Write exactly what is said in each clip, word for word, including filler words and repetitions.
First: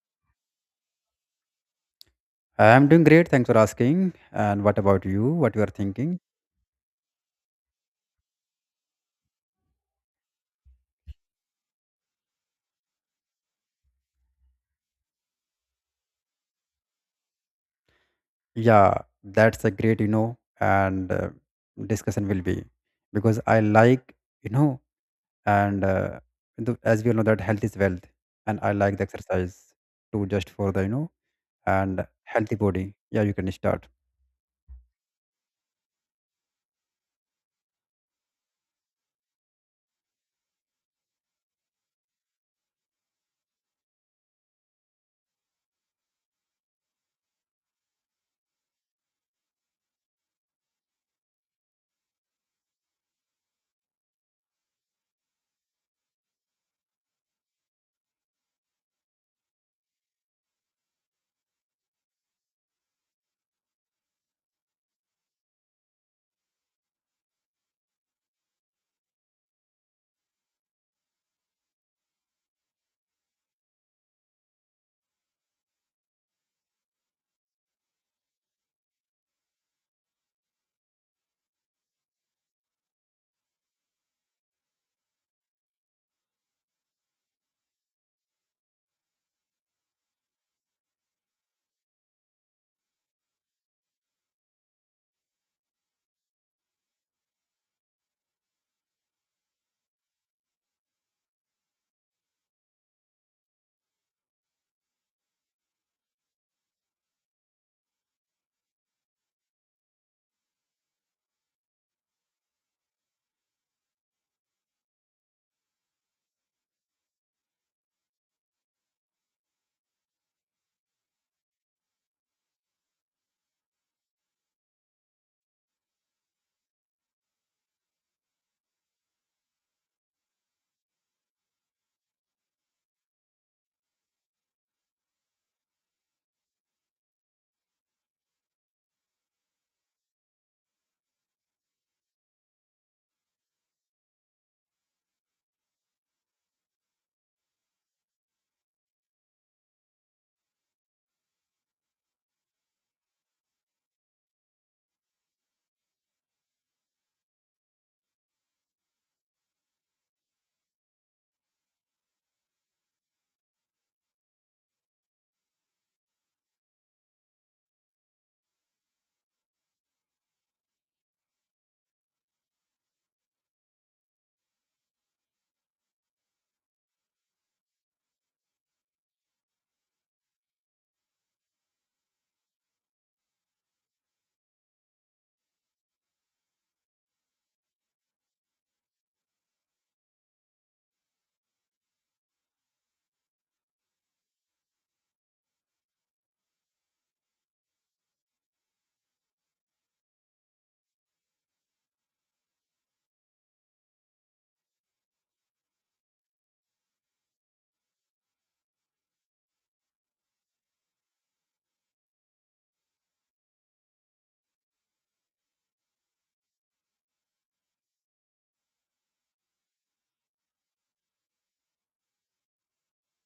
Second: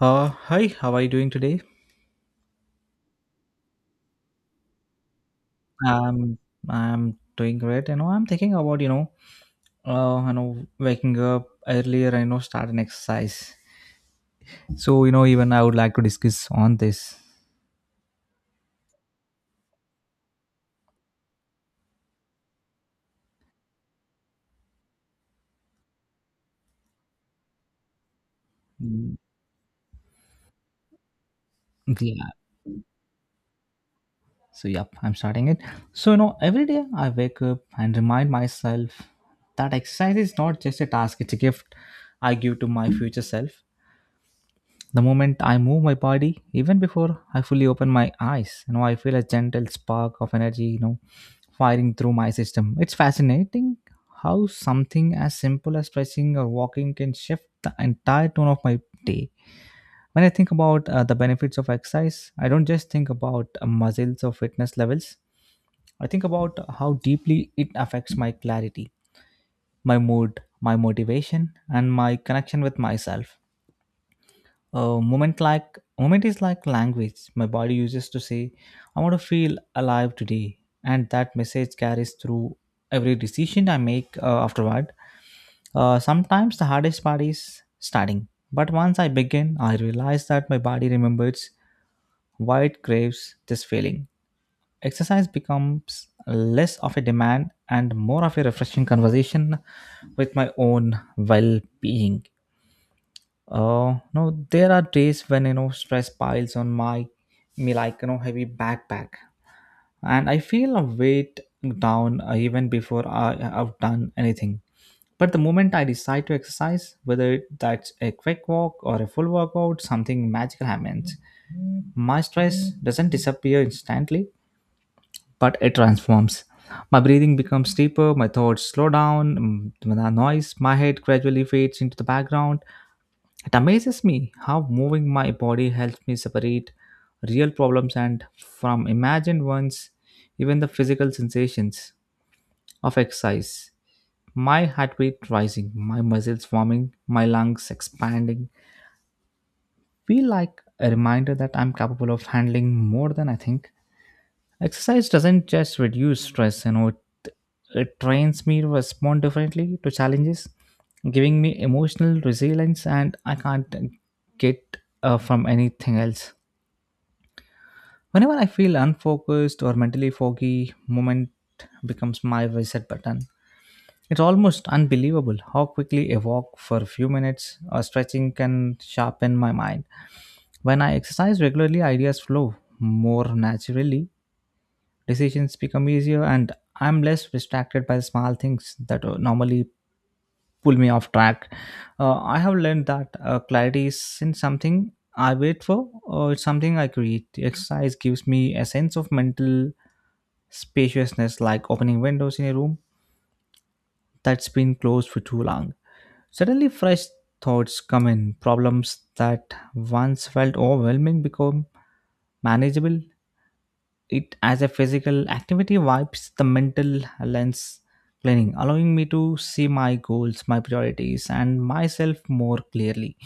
Uh, hi, how are you doing today? I'm doing great. Thanks for asking. And what about you? What you are thinking? Um, I'm doing great. You know, I'm thinking about, you know, uh, you know, waking up earlier and, you know, start an exercise. So, you know, even I would like to discuss on this. Yeah, that's a great, you know, and uh, discussion will be because I like, you know, and uh, the, as we all know that health is wealth, and I like the Mm. exercise too, just for the, you know, and Yeah. healthy body. Yeah, you can start. So, yep, I'm starting it. So, you know, every day I wake up and remind myself that exercise is not just a task, it's a gift I give to my future self. The moment I move my body, even before I fully open my eyes, you know, I feel a gentle spark of energy, you know, firing through my system. It's fascinating how something as simple as stretching or walking can shift the entire tone of my day. When I think about uh, the benefits of exercise, I don't just think about uh, muscles or fitness levels. I think about how deeply it affects my clarity, my mood, my motivation, and my connection with myself. A moment like moment is like language my body uses to say I want to feel alive today, and that message carries through every decision I make uh, afterward. Uh, sometimes the hardest part is starting, but once I begin I realize that my body remembers why it craves this feeling. Exercise becomes less of a demand and more of a refreshing conversation with my own well-being. Uh, no, there are days when, you know, stress piles on my me like, you know, heavy backpack, and I feel a weight down uh, even before I have done anything. But the moment I decide to exercise, whether that's a quick walk or a full workout, something magical happens. My stress doesn't disappear instantly, but it transforms. My breathing becomes deeper, my thoughts slow down, mm, the noise, my head gradually fades into the background. It amazes me how moving my body helps me separate real problems and from imagined ones, even the physical sensations of exercise. My heart rate rising, my muscles forming, my lungs expanding feel like a reminder that I'm capable of handling more than I think. Exercise doesn't just reduce stress, you know, it, it trains me to respond differently to challenges, giving me emotional resilience, and I can't get uh, from anything else. Whenever I feel unfocused or mentally foggy, moment becomes my reset button. It's almost unbelievable how quickly a walk for a few minutes or stretching can sharpen my mind. When I exercise regularly, ideas flow more naturally. Decisions become easier, and I'm less distracted by small things that uh, normally pull me off track. Uh, I have learned that uh, clarity isn't something I wait for, or it's something I create. Exercise gives me a sense of mental spaciousness, like opening windows in a room that's been closed for too long. Suddenly, fresh thoughts come in. Problems that once felt overwhelming become manageable. It as a physical activity wipes the mental lens cleaning, allowing me to see my goals, my priorities, and myself more clearly.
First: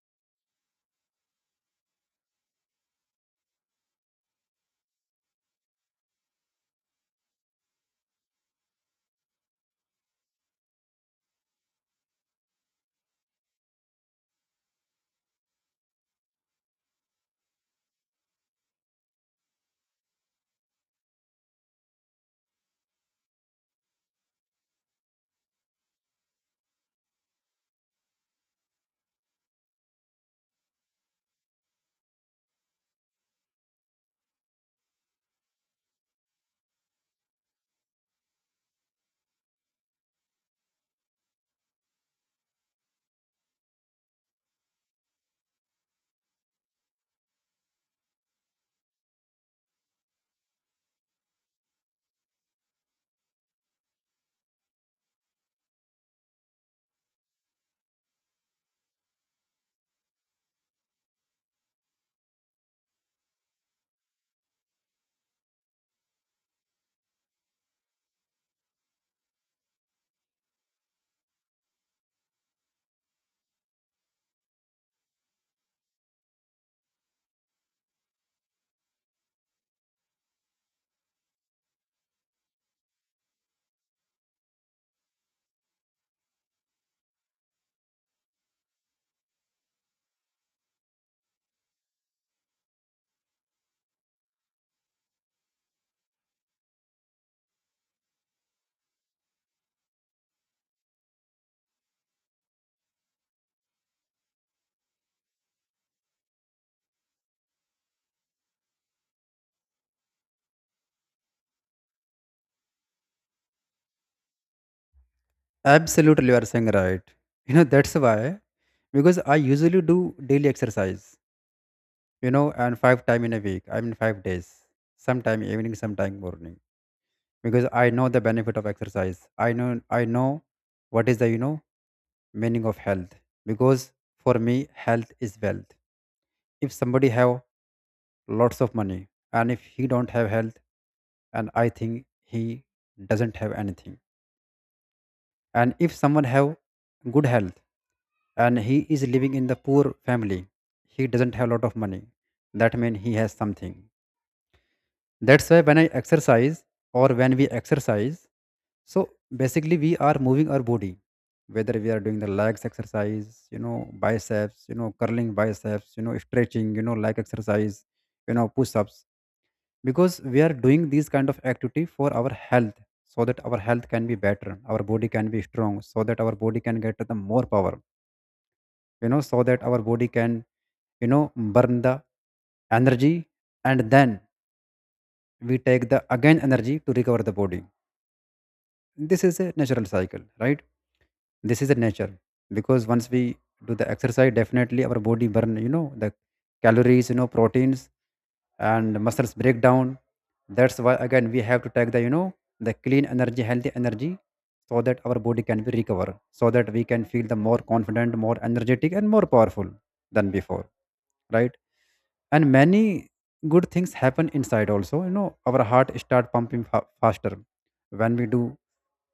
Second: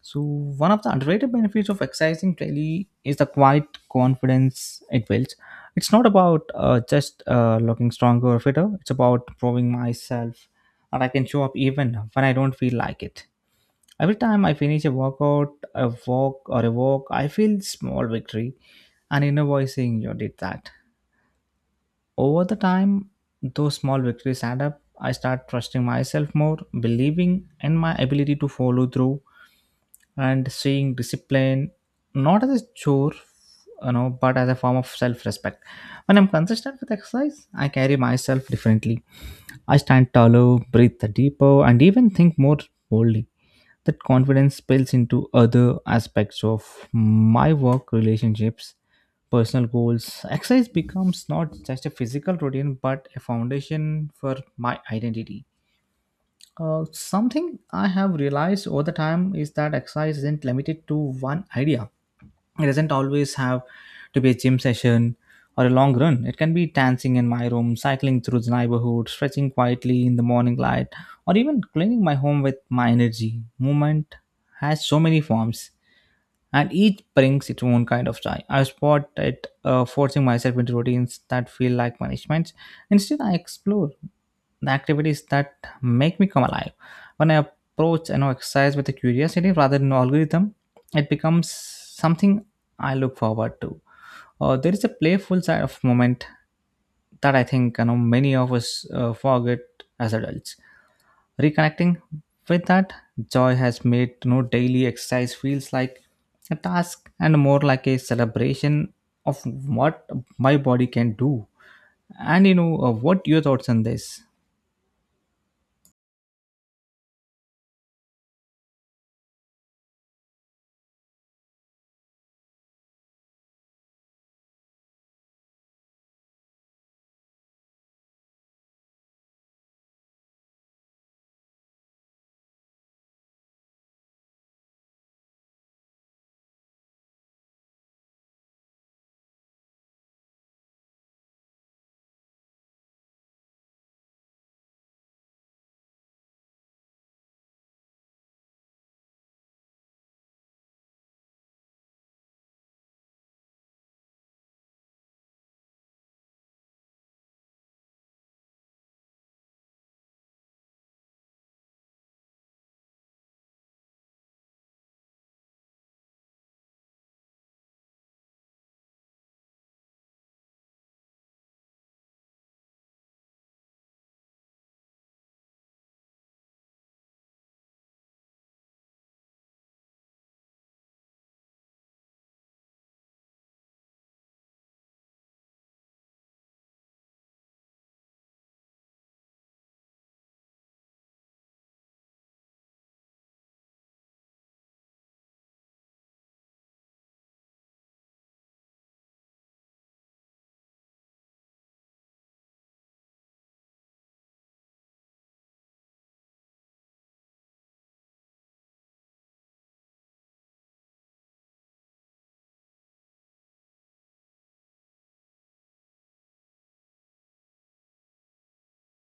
So one of the underrated benefits of exercising daily is the quiet confidence it builds. It's not about uh, just uh, looking stronger or fitter, it's about proving myself that I can show up even when I don't feel like it. Every time I finish a workout, a walk, or a walk, I feel small victory and inner voice saying you did that. Over the time, those small victories add up. I start trusting myself more, believing in my ability to follow through, and seeing discipline not as a chore, you know, but as a form of self-respect. When I'm consistent with exercise, I carry myself differently. I stand taller, breathe deeper, and even think more boldly. That confidence spills into other aspects of my work, relationships, personal goals. Exercise becomes not just a physical routine but a foundation for my identity. Uh, something I have realized over the time is that exercise isn't limited to one idea. It doesn't always have to be a gym session or a long run. It can be dancing in my room, cycling through the neighborhood, stretching quietly in the morning light, or even cleaning my home with my energy. Movement has so many forms, and each brings its own kind of joy. I spot it uh, forcing myself into routines that feel like punishments. Instead, I explore the activities that make me come alive. When I approach an exercise with a curiosity rather than an algorithm, it becomes something I look forward to. Uh, there is a playful side of moment that I think, you know, many of us uh, forget as adults. Reconnecting with that joy has made, you know, daily exercise feels like a task and more like a celebration of what my body can do. And, you know, uh, what your thoughts on this? Absolutely, you are saying right. You know, that's why because I usually do daily exercise, you know, and five time in a week. I mean, five days, sometime evening, sometime morning because I know the benefit of exercise. I know I know what is the, you know, meaning of health because for me health is wealth. If somebody have lots of money and if he don't have health, and I think he doesn't have anything. And if someone have good health and he is living in the poor family, he doesn't have a lot of money. That means he has something. That's why when I exercise or when we exercise. So basically, we are moving our body, whether we are doing the legs exercise, you know, biceps, you know, curling biceps, you know, stretching, you know, leg exercise, you know, push ups, because we are doing these kind of activity for our health so that our health can be better, our body can be strong, so that our body can get the more power, you know, so that our body can, you know, burn the energy, and then we take the again energy to recover the body. This is a natural cycle, right? This is a nature because once we do the exercise, definitely our body burn, you know, the calories, you know, proteins, and muscles break down. That's why again we have to take the, you know, the clean energy, healthy energy, so that our body can be recover, so that we can feel the more confident, more energetic, and more powerful than before, right? And many good things happen inside also. You know, our heart start pumping fa- faster when we do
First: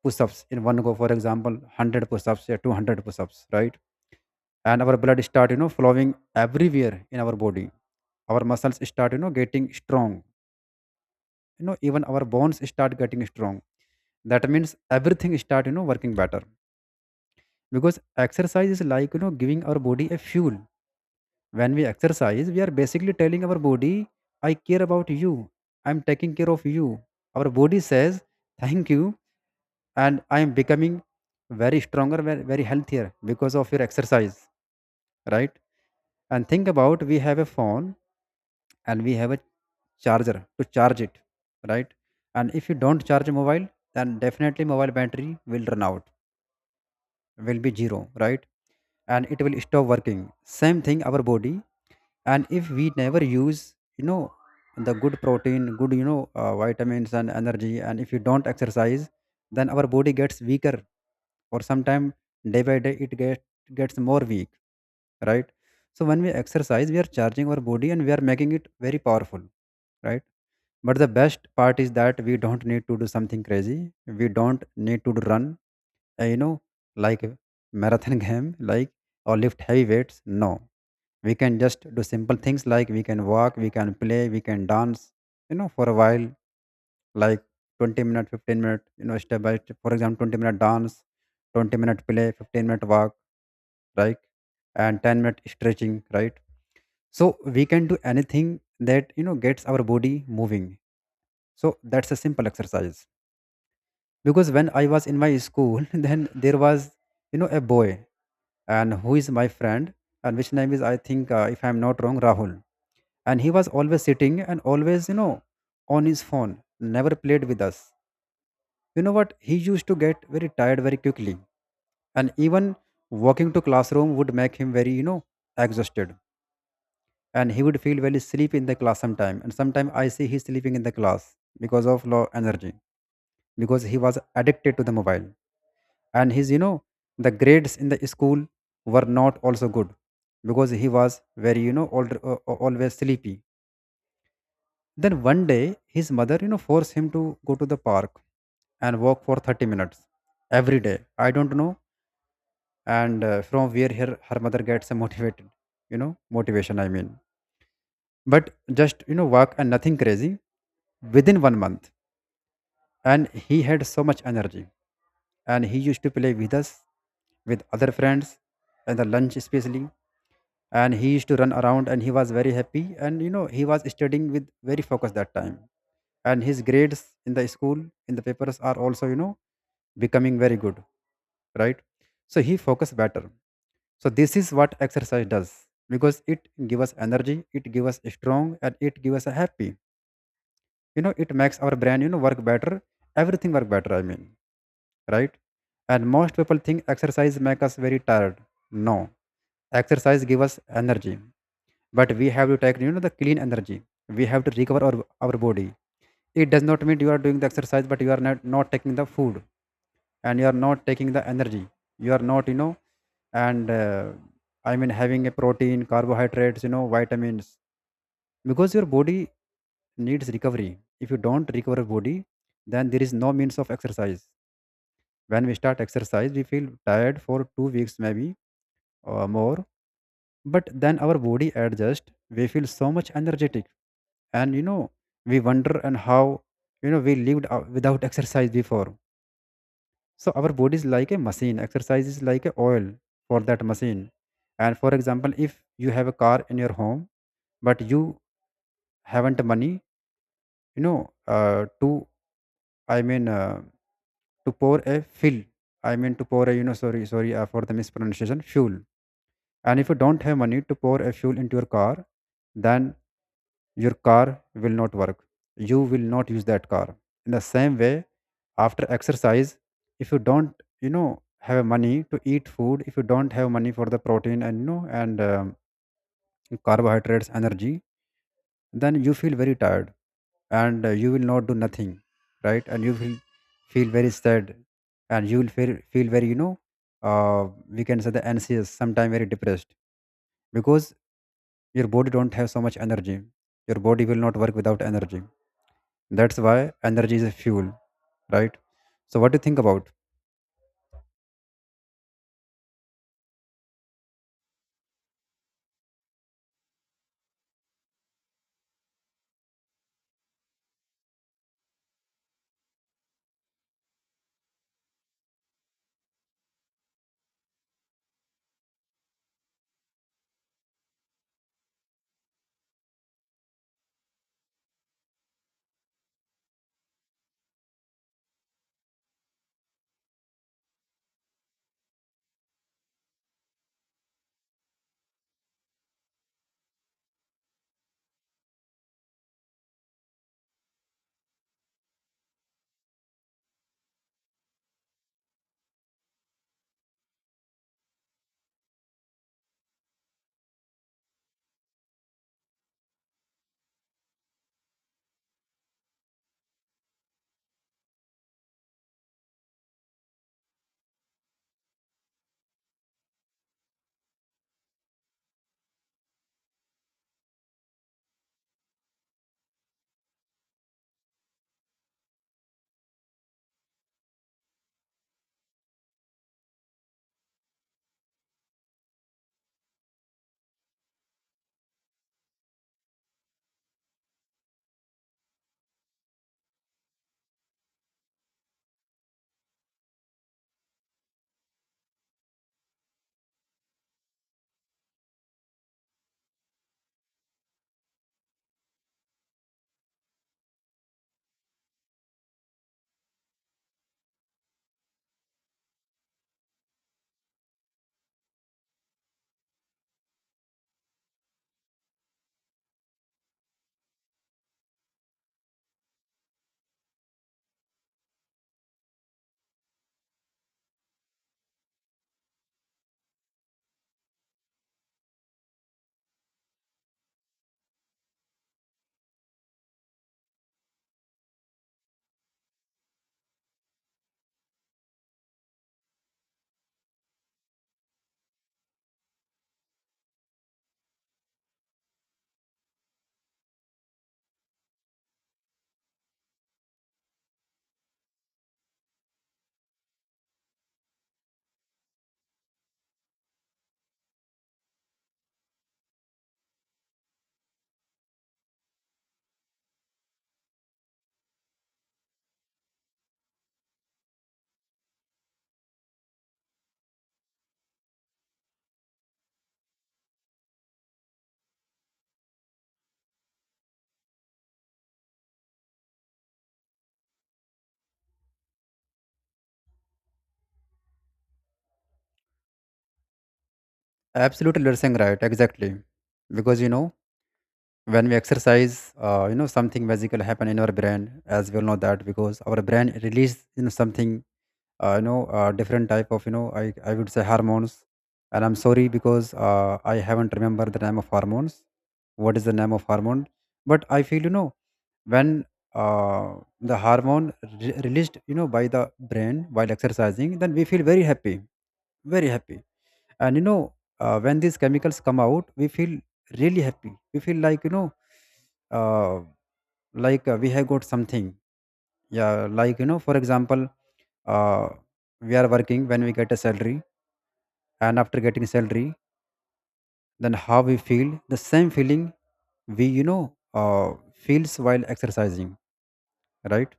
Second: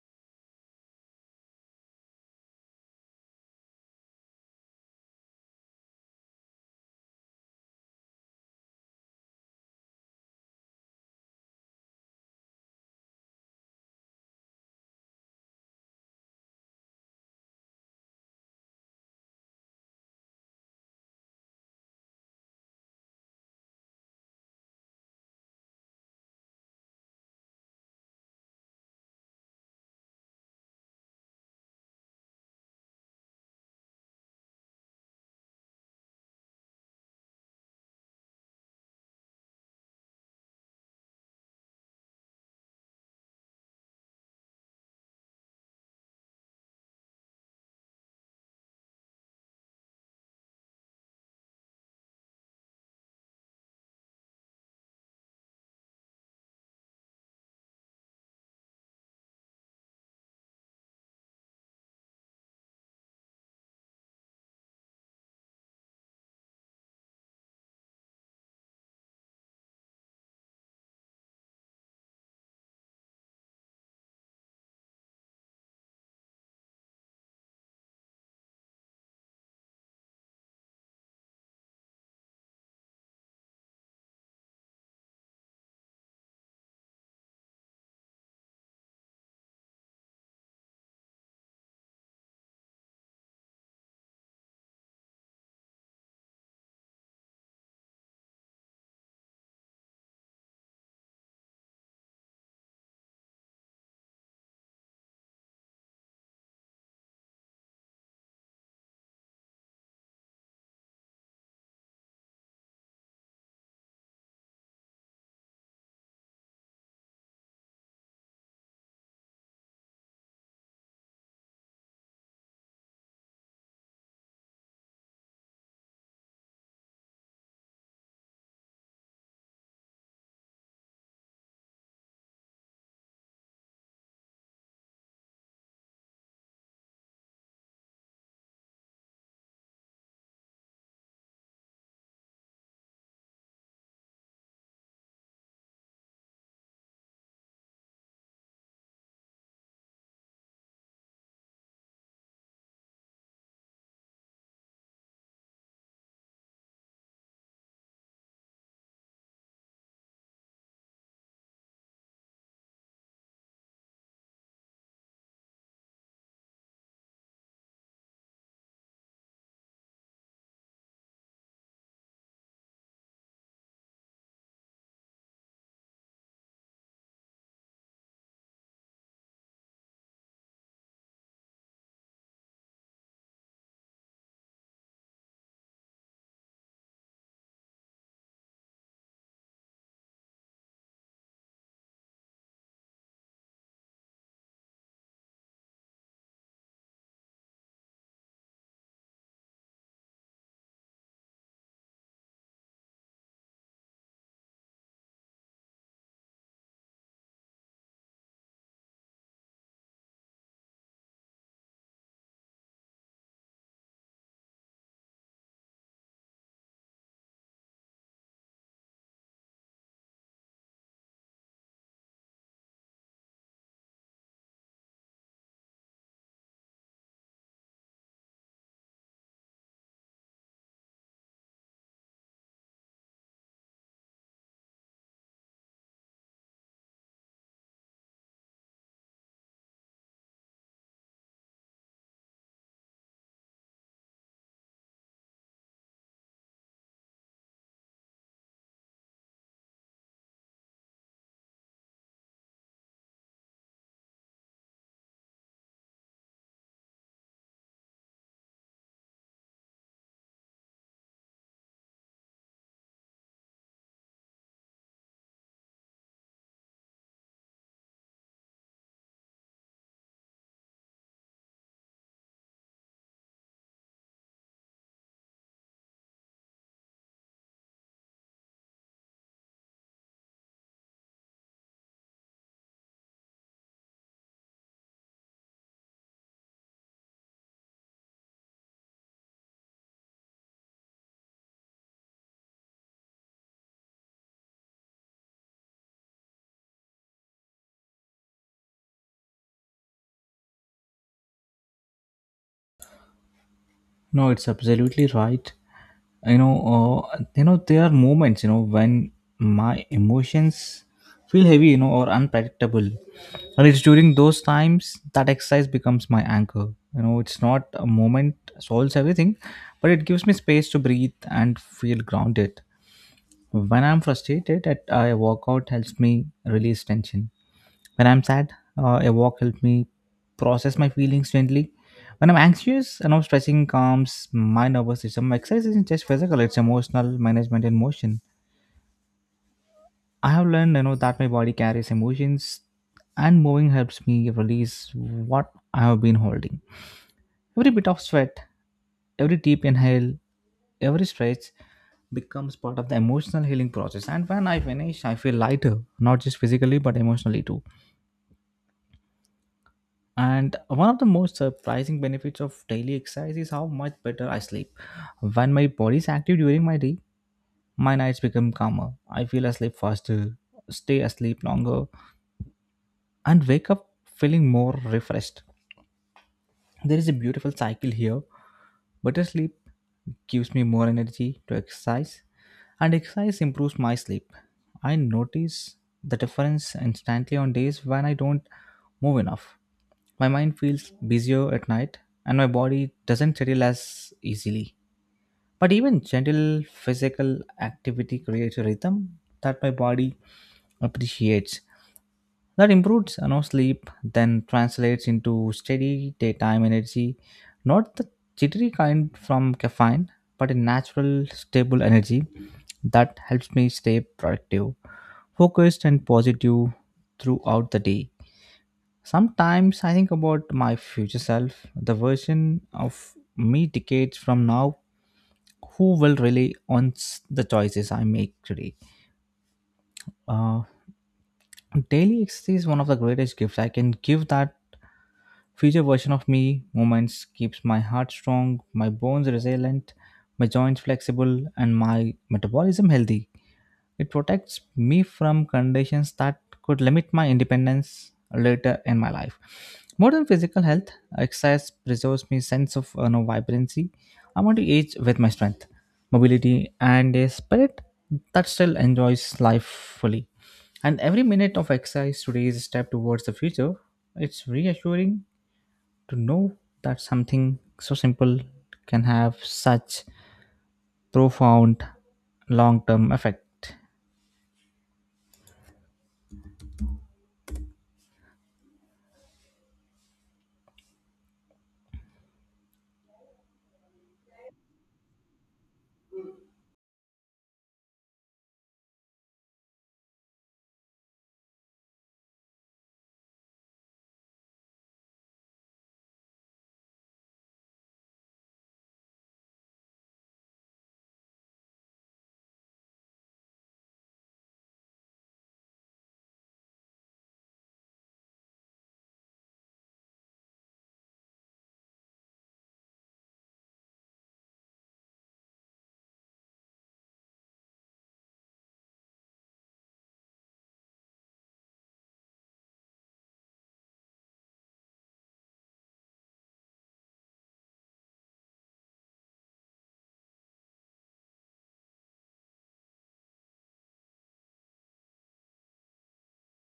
push-ups in one go, for example one hundred push-ups or two hundred push-ups, right? And our blood start, you know, flowing everywhere in our body, our muscles start, you know, getting strong, you know, even our bones start getting strong. That means everything start, you know, working better because exercise is like, you know, giving our body a fuel. When we exercise, we are basically telling our body, I care about you, I'm taking care of you. Our body says thank you, and I am becoming very stronger, ve- very healthier because of your exercise, right? And think about, we have a phone and we have a charger to charge it, right? And if you don't charge mobile, then definitely mobile battery will run out, will be zero, right? And it will stop working, same thing our body. And if we never use, you know, the good protein, good, you know, uh, vitamins and energy, and if you don't exercise, then our body gets weaker, or sometimes day by day it get, gets more weak, right? So when we exercise, we are charging our body and we are making it very powerful, right? But the best part is that we don't need to do something crazy. We don't need to run, uh, you know like a marathon game, like, or lift heavy weights, no. We can just do simple things, like we can walk, we can play, we can dance, you know, for a while, like twenty minute, fifteen minute, you know, step by step. For example twenty minute dance, twenty minute play, fifteen minute walk, like, and ten minute stretching, right? So we can do anything that, you know, gets our body moving. So that's a simple exercise. Because when I was in my school then there was, you know, a boy, and who is my friend, and which name is I think, uh, if I'm not wrong, Rahul. And he was always sitting and always, you know, on his phone, never played with us. You know what, he used to get very tired very quickly, and even walking to classroom would make him very, you know, exhausted. And he would feel very sleepy in the class sometime, and sometimes I see he sleeping in the class because of low energy, because he was addicted to the mobile. And his, you know, the grades in the school were not also good because he was very, you know, al- uh, uh, always sleepy. Then one day his mother, you know, forced him to go to the park and walk for thirty minutes every day, I don't know. And uh, from where her, her mother gets motivated, you know, motivation I mean. But just, you know, walk and nothing crazy. Within one month, and he had so much energy, and he used to play with us, with other friends, and the lunch especially. And he used to run around, and he was very happy, and you know, he was studying with very focus that time. And his grades in the school, in the papers, are also, you know, becoming very good, right? So he focused better. So this is what exercise does, because it give us energy, it give us strong, and it give us a happy, you know, it makes our brain, you know, work better. Everything work better, I mean, right? And most people think exercise make us very tired. No, exercise give us energy, but we have to take, you know, the clean energy. We have to recover our our body. It does not mean you are doing the exercise, but you are not not taking the food and you are not taking the energy. You are not, you know, and uh, I mean having a protein, carbohydrates, you know, vitamins, because your body needs recovery. If you don't recover body, then there is no means of exercise. When we start exercise, we feel tired for two weeks maybe, or more, but then our body adjusts, we feel so much energetic. And you know, we wonder and how, you know, we lived ou- without exercise before. So our body is like a machine, exercise is like a oil for that machine. And for example, if you have a car in your home, but you haven't money, you know, uh, to I mean uh, to pour a fill I mean to pour a you know sorry sorry uh, for the mispronunciation, fuel. And if you don't have money to pour a fuel into your car, then your car will not work. You will not use that car. In the same way, after exercise, if you don't, you know, have money to eat food, if you don't have money for the protein and, you know, and um, carbohydrates, energy, then you feel very tired, and uh, you will not do nothing, right? And you will feel very sad, and you will feel feel very, you know, uh, we can say the anxious, sometimes very depressed, because your body don't have so much energy, your body will not work without energy. That's why energy is a fuel, right? So what do you think about? No, it's absolutely right. you know uh, you know there are moments, you know, when my emotions feel heavy, you know, or unpredictable, and it's during those times that exercise becomes my anchor. You know, it's not a moment solves everything, but it gives me space to breathe and feel grounded. When I'm frustrated, that I workout helps me release tension. When I'm sad, uh, a walk helps me process my feelings gently. When I'm anxious and I stressing, calms my nervous system. Exercise isn't just physical; it's emotional management in motion. I have learned, you know, that my body carries emotions, and moving helps me release what I have been holding. Every bit of sweat, every deep inhale, every stretch becomes part of the emotional healing process. And when I finish, I feel lighter, not just physically but emotionally too. And one of the most surprising benefits of daily exercise is how much better I sleep. When my body is active during my day, my nights become calmer. I feel asleep faster, stay asleep longer, and wake up feeling more refreshed. There is a beautiful cycle here. Better sleep gives me more energy to exercise, and exercise improves my sleep. I notice the difference instantly on days when I don't move enough. My mind feels busier at night and my body doesn't settle as easily. But even gentle physical activity creates a rhythm that my body appreciates. That improves, you know, sleep, then translates into steady daytime energy, not the jittery kind from caffeine, but a natural, stable energy that helps me stay productive, focused, and positive throughout the day. Sometimes I think about my future self, the version of me decades from now who will really owns the choices I make today. Uh, Daily exercise is one of the greatest gifts I can give that future version of me. Moments keeps my heart strong, my bones resilient, my joints flexible, and my metabolism healthy. It protects me from conditions that could limit my independence later in my life. More than physical health, exercise preserves my sense of, you know, vibrancy. I want to age with my strength, mobility, and a spirit that still enjoys life fully. And every minute of exercise today is a step towards the future. It's reassuring to know that something so simple can have such profound long term effect. Absolutely, you're saying right exactly. Because you know, when we exercise, uh, you know, something magical happen in our brain, as we all know that, because our brain release, you know, something, uh, you know uh, different type of, you know, I, I would say hormones. And I'm sorry because uh, I haven't remembered the name of hormones, what is the name of hormone. But I feel, you know, when uh, the hormone re- released, you know, by the brain while exercising, then we feel very happy, very happy. And you know, uh, when these chemicals come out, we feel really happy. We feel like, you know, uh, like uh, we have got something, yeah. Like, you know, for example, uh, we are working, when we get a salary, and after getting salary, then how we feel, the same feeling we, you know, uh, feels while exercising, right?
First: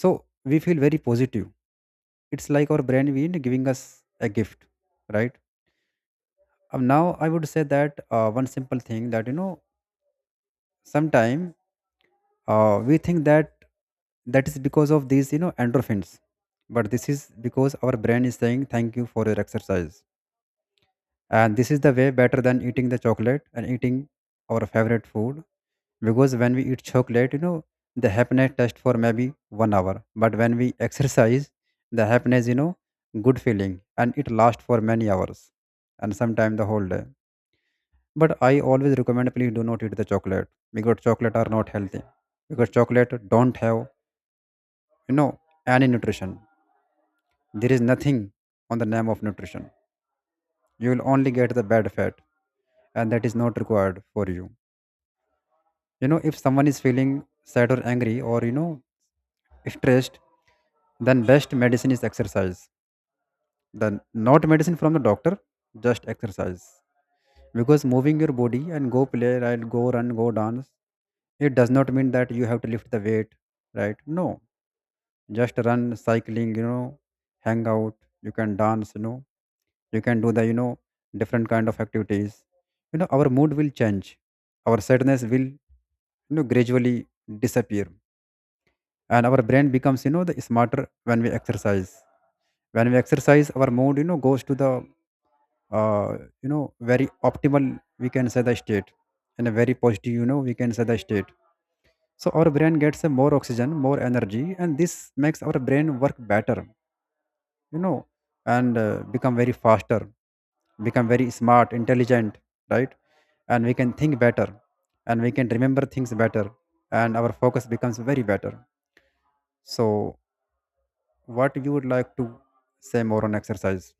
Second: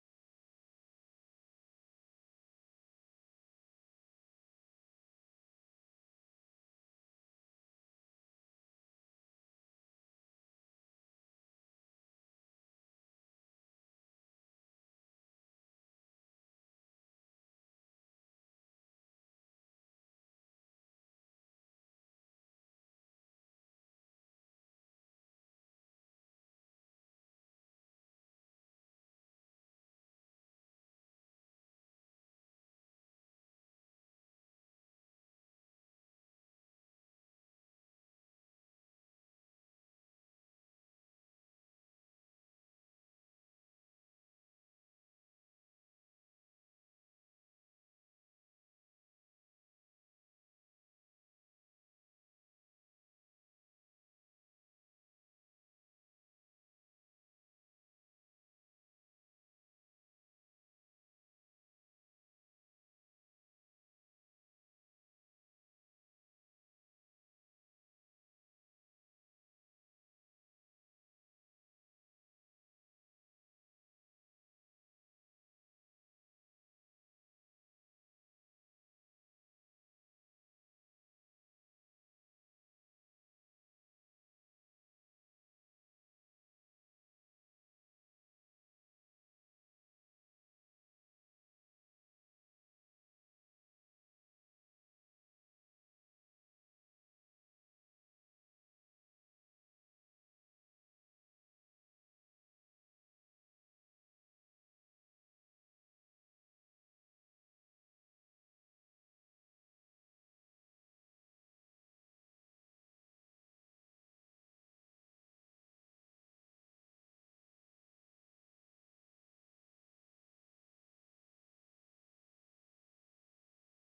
So we feel very positive. It's like our brain being giving us a gift, right? Um, now I would say that uh, one simple thing that, you know, sometime uh, we think that that is because of these, you know, endorphins. But this is because our brain is saying thank you for your exercise. And this is the way better than eating the chocolate and eating our favorite food. Because when we eat chocolate, you know, the happiness lasts for maybe one hour. But when we exercise, the happiness, you know, good feeling, and it lasts for many hours, and sometimes the whole day. But I always recommend, please do not eat the chocolate because chocolate are not healthy. Because chocolate don't have, you know, any nutrition. There is nothing on the name of nutrition. You will only get the bad fat, and that is not required for you. You know, if someone is feeling sad or angry or, you know, stressed, then best medicine is exercise. Then not medicine from the doctor, just exercise. Because moving your body and go play, right, go run, go dance. It does not mean that you have to lift the weight, right? No, just run, cycling, you know, hang out, you can dance, you know, you can do the, you know, different kind of activities, you know, our mood will change, our sadness will, you know, gradually disappear. And our brain becomes, you know, the smarter when we exercise. When we exercise, our mood, you know, goes to the, uh, you know, very optimal, we can say, the state, in a very positive, you know, we can say the state. So our brain gets a more oxygen, more energy, and this makes our brain work better, you know. And uh, become very faster, become very smart, intelligent, right? And we can think better, and we can remember things better, and our focus becomes very better. So what you would like to say more on exercise?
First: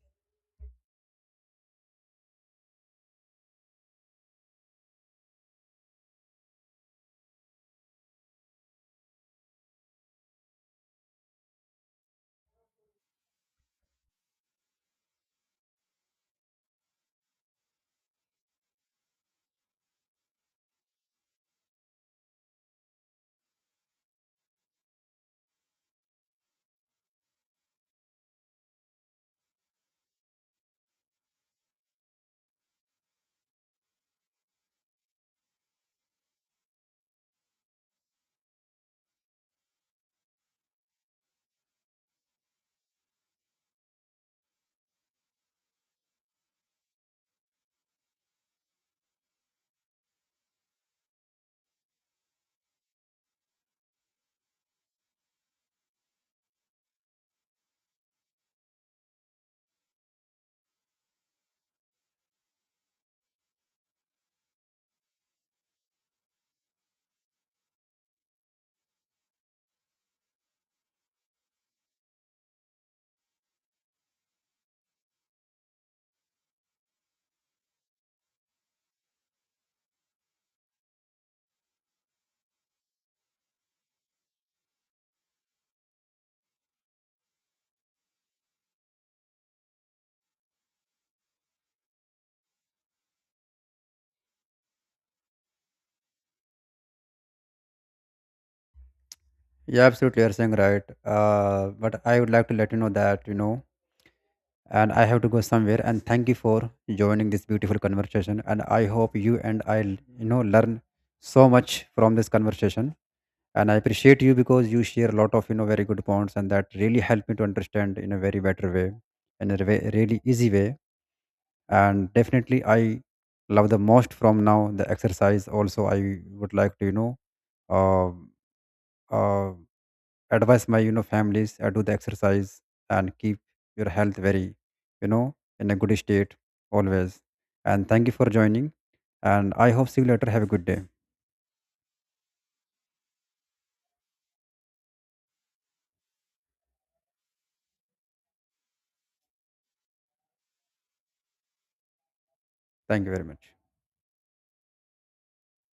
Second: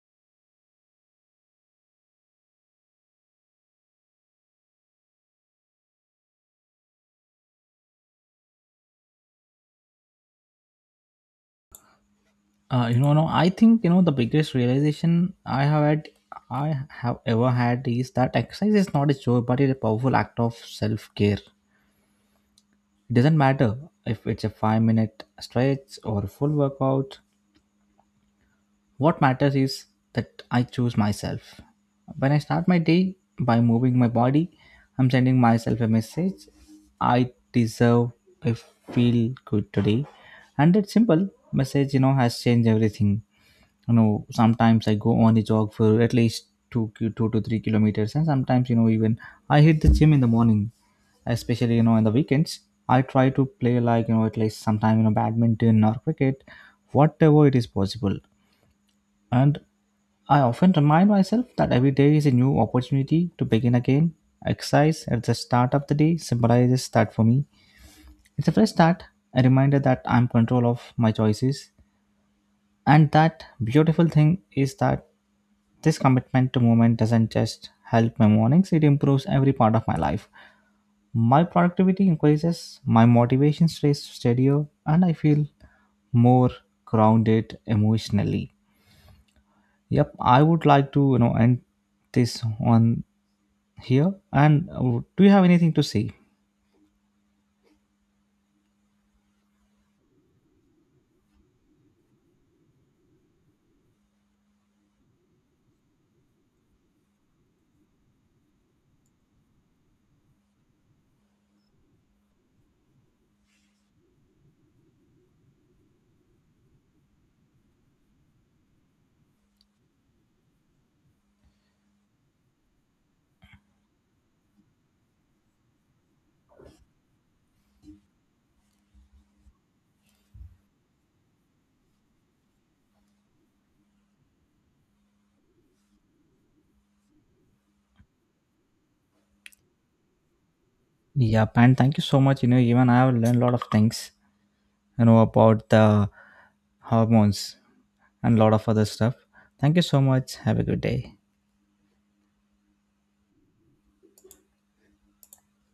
Uh, you know, no, I think, you know, the biggest realization I have had, I have ever had is that exercise is not a chore, but it's a powerful act of self care. It doesn't matter if it's a five minute stretch or a full workout. What matters is that I choose myself. When I start my day by moving my body, I'm sending myself a message I deserve I feel good today. And that simple message, you know, has changed everything. You know, sometimes I go on a jog for at least two, ki- two to three kilometers, and sometimes, you know, even I hit the gym in the morning, especially, you know, in the weekends. I try to play like, you know, at least sometime, you know, badminton or cricket, whatever it is possible. And I often remind myself that every day is a new opportunity to begin again. Exercise at the start of the day symbolizes that for me. It's a fresh start, a reminder that I'm in control of my choices. And that beautiful thing is that this commitment to movement doesn't just help my mornings, it improves every part of my life. My productivity increases, my motivation stays steadier, and I feel more grounded emotionally. Yep, I would like to, you know, end this on here. And uh, do you have anything to say? Yeah, absolutely, you're saying right. Uh, but I would like to let you know that, you know, and I have to go somewhere, and thank you for joining this beautiful conversation. And I hope you and I, you know, learn so much from this conversation. And I appreciate you because you share a lot of, you know, very good points, and that really helped me to understand in a very better way, in a re- really easy way. And definitely I love the most from now, the exercise. Also I would like to, you know, um, uh, advise my, you know, families, uh, do the exercise, and keep your health very, you know, in a good state always. And thank you for joining, and I hope see you later, have a good day. Yep, and thank you so much. You know, even I have learned a lot of things, you know, about the hormones and a lot of other stuff. Thank you so much. Have a good day. Thank you very much.